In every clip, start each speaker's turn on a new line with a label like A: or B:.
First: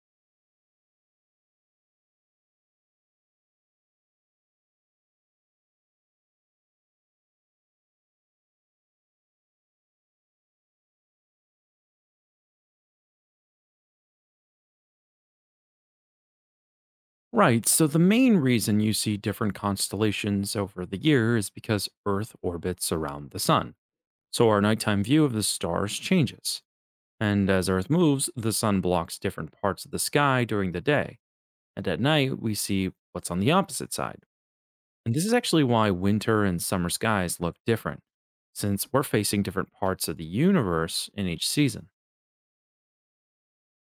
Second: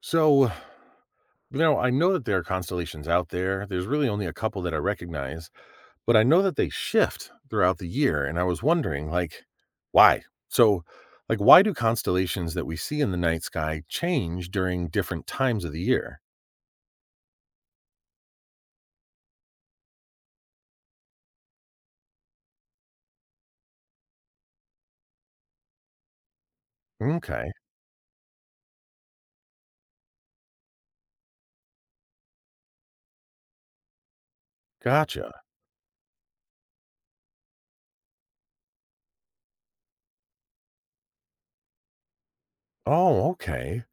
A: So, you know, I know that there are constellations out there. There's really only a couple that I recognize, but I know that they shift throughout the year. And I was wondering, like, why? So, like, why do constellations that we see in the night sky change during different times of the year?
B: Right. So the main reason you see different constellations over the year is because Earth orbits around the sun. So our nighttime view of the stars changes. And
A: Okay,
B: as Earth moves, the sun blocks different parts of the sky during the day. And at night, we see what's on the opposite side. And this is
A: gotcha.
B: actually why winter and summer skies look different, since we're facing different parts of the universe in each season.
A: Oh, okay.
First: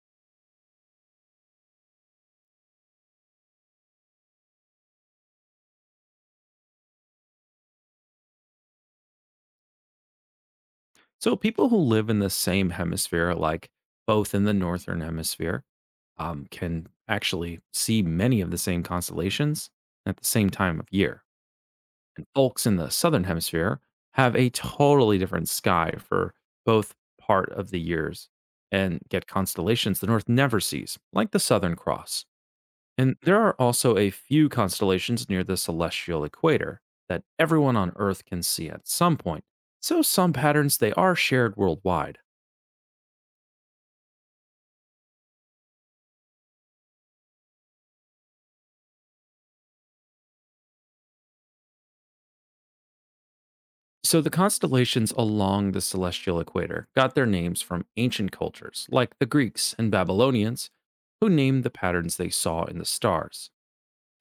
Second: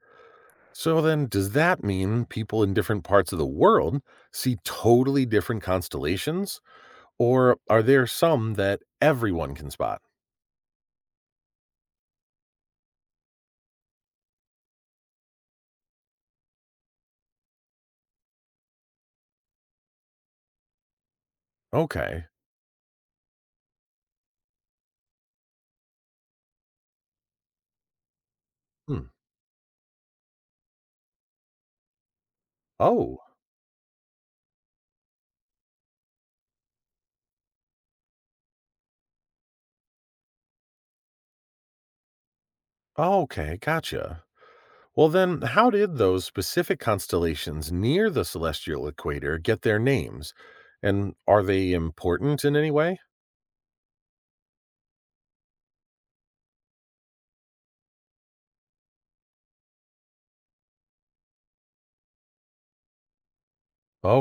A: So then, does that mean people in different parts of the world see totally different constellations? Or are there some that everyone can spot?
B: So people who live in the same hemisphere, like both in the northern hemisphere, can actually see many of the same constellations at the same time of year.
A: Okay.
B: And folks in the southern hemisphere have a totally different sky for both part of the years and
A: Hmm.
B: get constellations the north never sees, like the Southern Cross. And
A: Oh.
B: there are also a few constellations near the celestial equator that everyone on Earth can see at some point. So some patterns they are shared worldwide.
A: Okay, gotcha. Well, then, how did those specific constellations near the celestial equator get their names? And are they important in any way?
B: So, the constellations along the celestial equator got their names from ancient cultures like the Greeks and Babylonians, who named the patterns they saw in the stars.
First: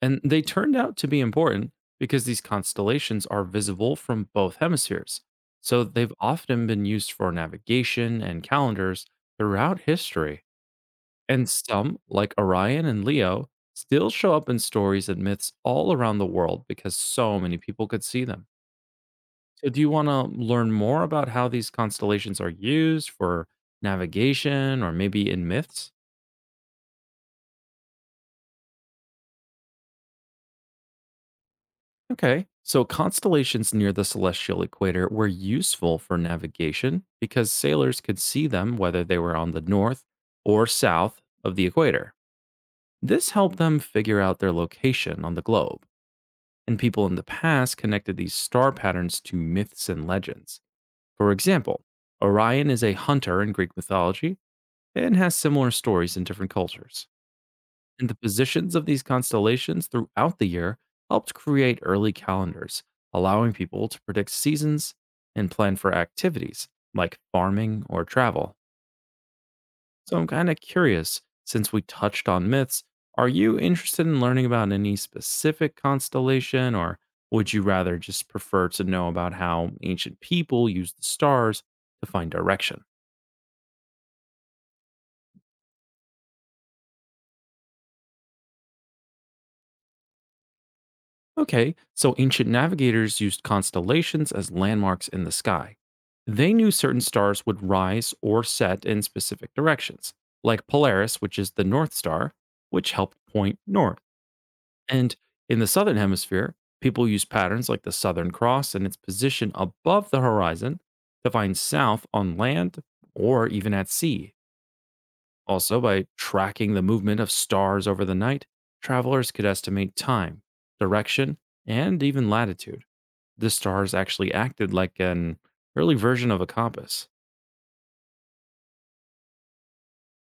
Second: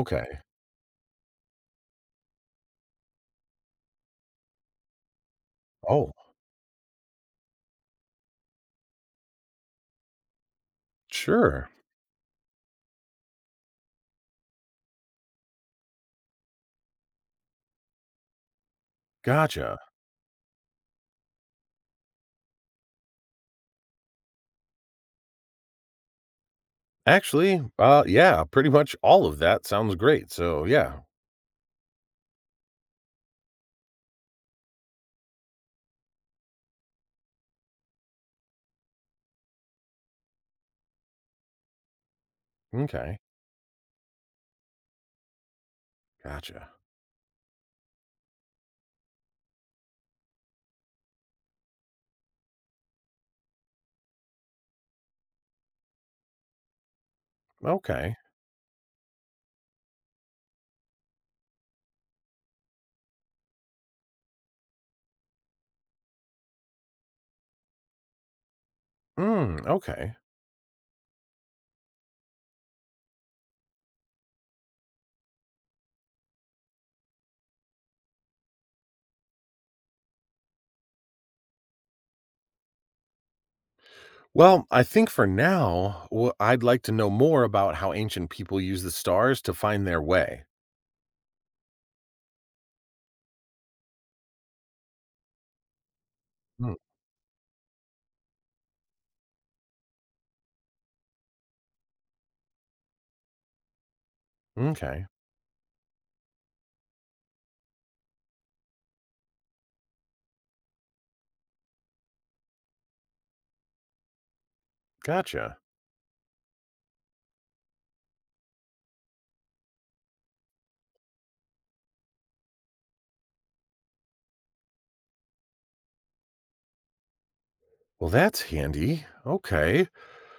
B: And they turned out to be important because these constellations are visible from both hemispheres. So,
A: Oh,
B: they've often been used for navigation and calendars throughout history. And
A: sure.
B: some, like Orion and Leo, still show up in stories and myths all around the world because so many people could see them. So,
A: Gotcha.
B: do you want to learn more about how these constellations are used for navigation or maybe in myths?
A: Actually, yeah, pretty much all of that sounds great. So, yeah.
B: Okay. So, constellations near the celestial equator were useful for navigation because sailors could see them whether they were on the north or south of the equator.
A: Okay.
B: This helped them figure out their location on the globe.
A: Gotcha.
B: And people in the past connected these star patterns to myths and legends. For example, Orion is a hunter in Greek mythology and has similar stories in different cultures. And
A: Okay.
B: the positions of these constellations throughout the year helped create early calendars, allowing people to predict seasons and plan for activities like farming or travel.
A: Mm, okay.
B: So I'm kind of curious, since we touched on myths, are you interested in learning about any specific constellation, or would you rather just prefer to know about how ancient people used the stars to find direction?
A: Well, I think for now, I'd like to know more about how ancient people use the stars to find their way.
B: Okay, so ancient navigators used constellations as landmarks in the sky. They knew
A: Mm,
B: certain stars would rise or set in specific directions, like Polaris, which is the North Star, which helped point north.
A: okay.
B: And in the southern hemisphere, people used patterns like the Southern Cross and its position above the horizon to find south on land or even at sea.
A: Gotcha.
B: Also, by tracking the movement of stars over the night, travelers could estimate time, direction, and even latitude. The stars actually acted like an early version of a compass.
A: Well, that's handy. Okay.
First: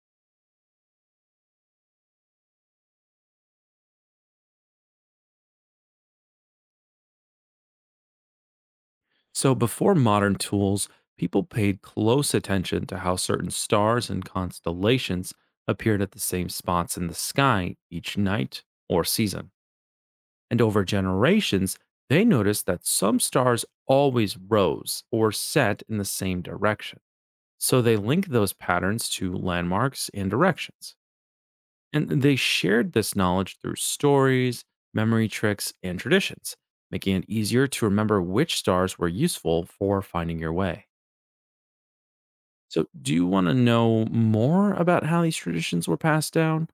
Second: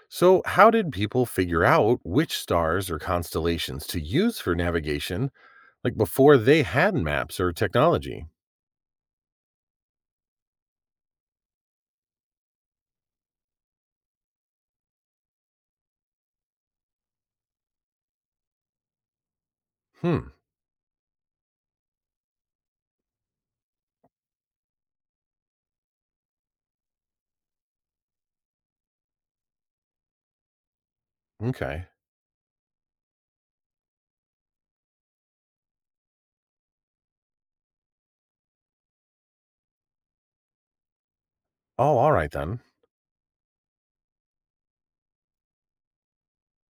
A: So, how did people figure out which stars or constellations to use for navigation, like before they had maps or technology?
B: So, before modern tools, people paid close attention to how certain stars and constellations appeared at the same spots in the sky each night or season.
A: Hmm.
B: And over generations, they noticed that some stars always rose or set in the same direction. So they link those patterns to landmarks and directions.
A: Okay.
B: And they shared this knowledge through stories, memory tricks, and traditions, making it easier to remember which stars were useful for finding your way.
A: Oh, all right then.
B: So, do you want to know more about how these traditions were passed down?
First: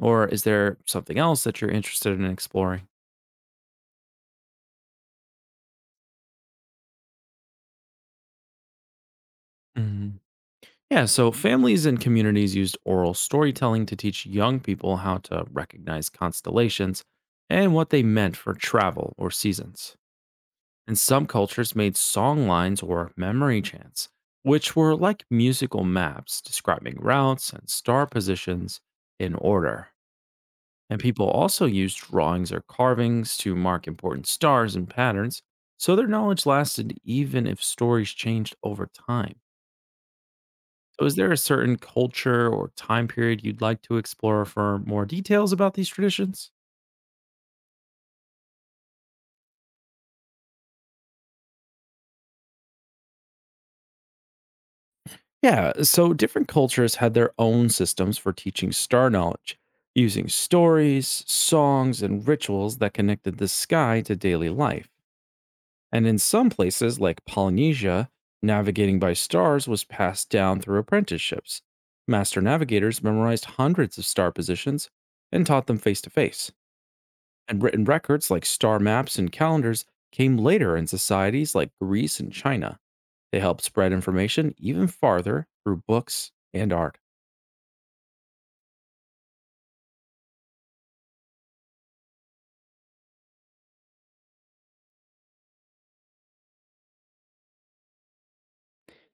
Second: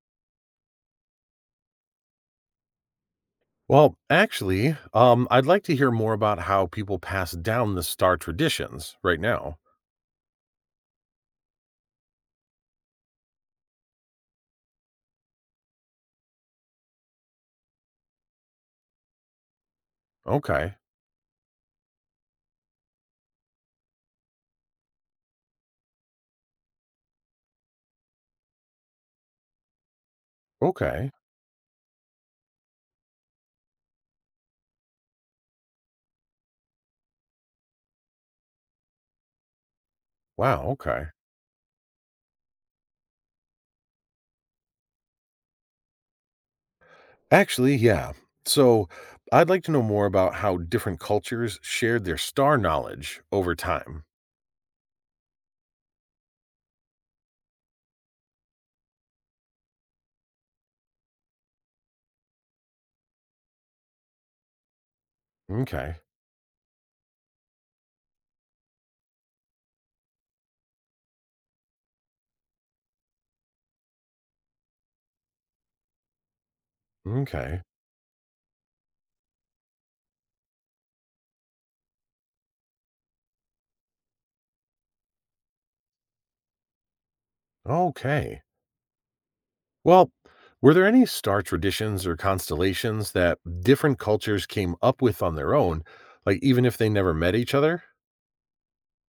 B: Or is there something else that you're interested in exploring?
A: Well, actually, I'd like to hear more about how people pass down the star traditions right now.
B: Mhm. Yeah, so families and communities used oral storytelling to teach young people how to recognize constellations and what they meant for travel or seasons.
A: Okay.
B: And some cultures made song lines or memory chants, which were like musical maps describing routes and star positions in order. And
A: Okay.
B: people also used drawings or carvings to mark important stars and patterns, so their knowledge lasted even if stories changed over time.
A: Wow.
B: So
A: Okay.
B: is there a certain culture or time period you'd like to explore for more details about these traditions?
A: Actually, yeah. So, I'd like to know more about how different cultures shared their star knowledge over time.
B: Yeah, so different cultures had their own systems for teaching star knowledge, using stories, songs, and rituals that connected the sky to daily life.
A: Okay.
B: And in some places, like Polynesia, navigating by stars was passed down through apprenticeships. Master navigators memorized hundreds of star positions and taught them face to face. And
A: Okay.
B: written records like star maps and calendars came later in societies like Greece and China. They helped spread information even farther through books and art.
A: Okay. Well, were there any star traditions or constellations that different cultures came up with on their own, like even if they never met each other?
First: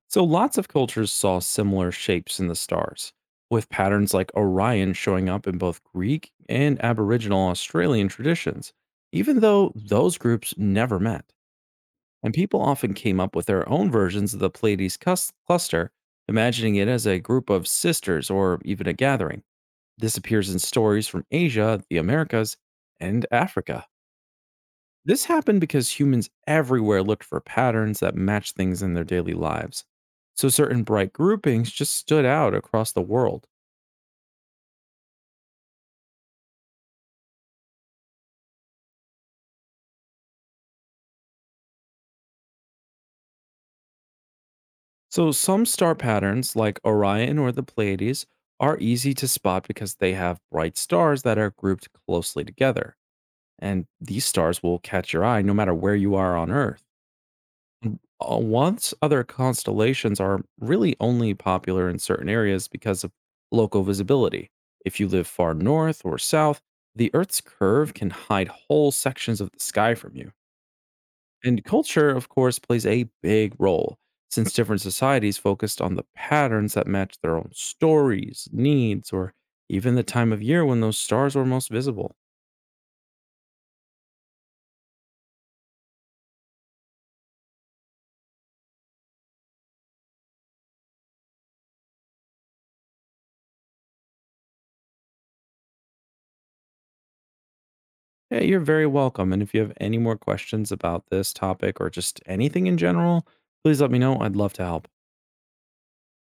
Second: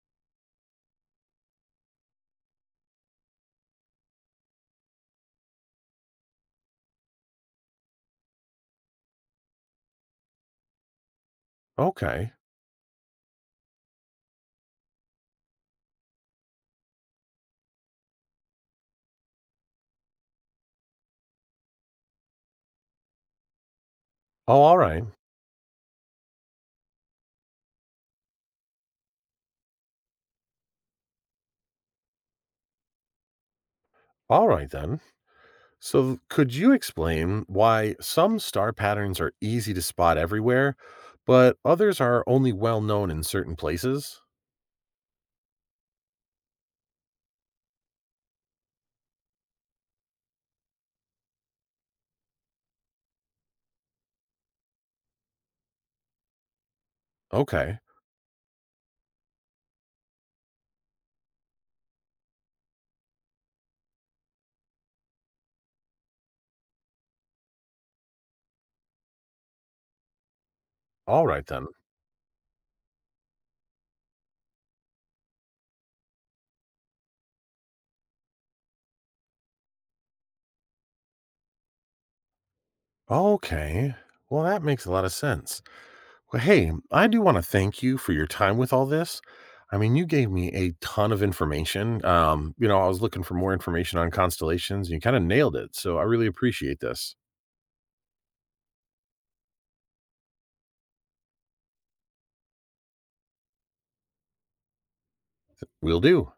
B: So lots of cultures saw similar shapes in the stars, with patterns like Orion showing up in both Greek and Aboriginal Australian traditions, even though those groups never met.
A: Okay.
B: And people often came up with their own versions of the Pleiades cluster, imagining it as a group of sisters or even a gathering. This appears in stories from Asia, the Americas, and Africa.
A: Oh, all right.
B: This happened because humans everywhere looked for patterns that matched things in their daily lives. So certain bright groupings just stood out across the world.
A: All right then. So, could you explain why some star patterns are easy to spot everywhere, but others are only well known in certain places?
B: So some star patterns, like Orion or the Pleiades, are easy to spot because they have bright stars that are grouped closely together. And these stars will catch your eye no matter where you are on Earth.
A: Okay.
B: Once other constellations are really only popular in certain areas because of local visibility. If you live far north or south, the Earth's curve can hide whole sections of the sky from you.
A: All right
B: And
A: then.
B: culture, of course, plays a big role, since different societies focused on the patterns that match their own stories, needs, or even the time of year when those stars were most visible.
A: Okay. Well, that makes a lot of sense. Well, hey, I do want to thank you for your time with all this. I mean, you gave me a ton of information. I was looking for more information on constellations and you kind of nailed it. So I really appreciate this.
B: Yeah, you're very welcome. And if you have any more questions about this topic or just anything in general, please let me know. I'd love to help.
A: We'll do.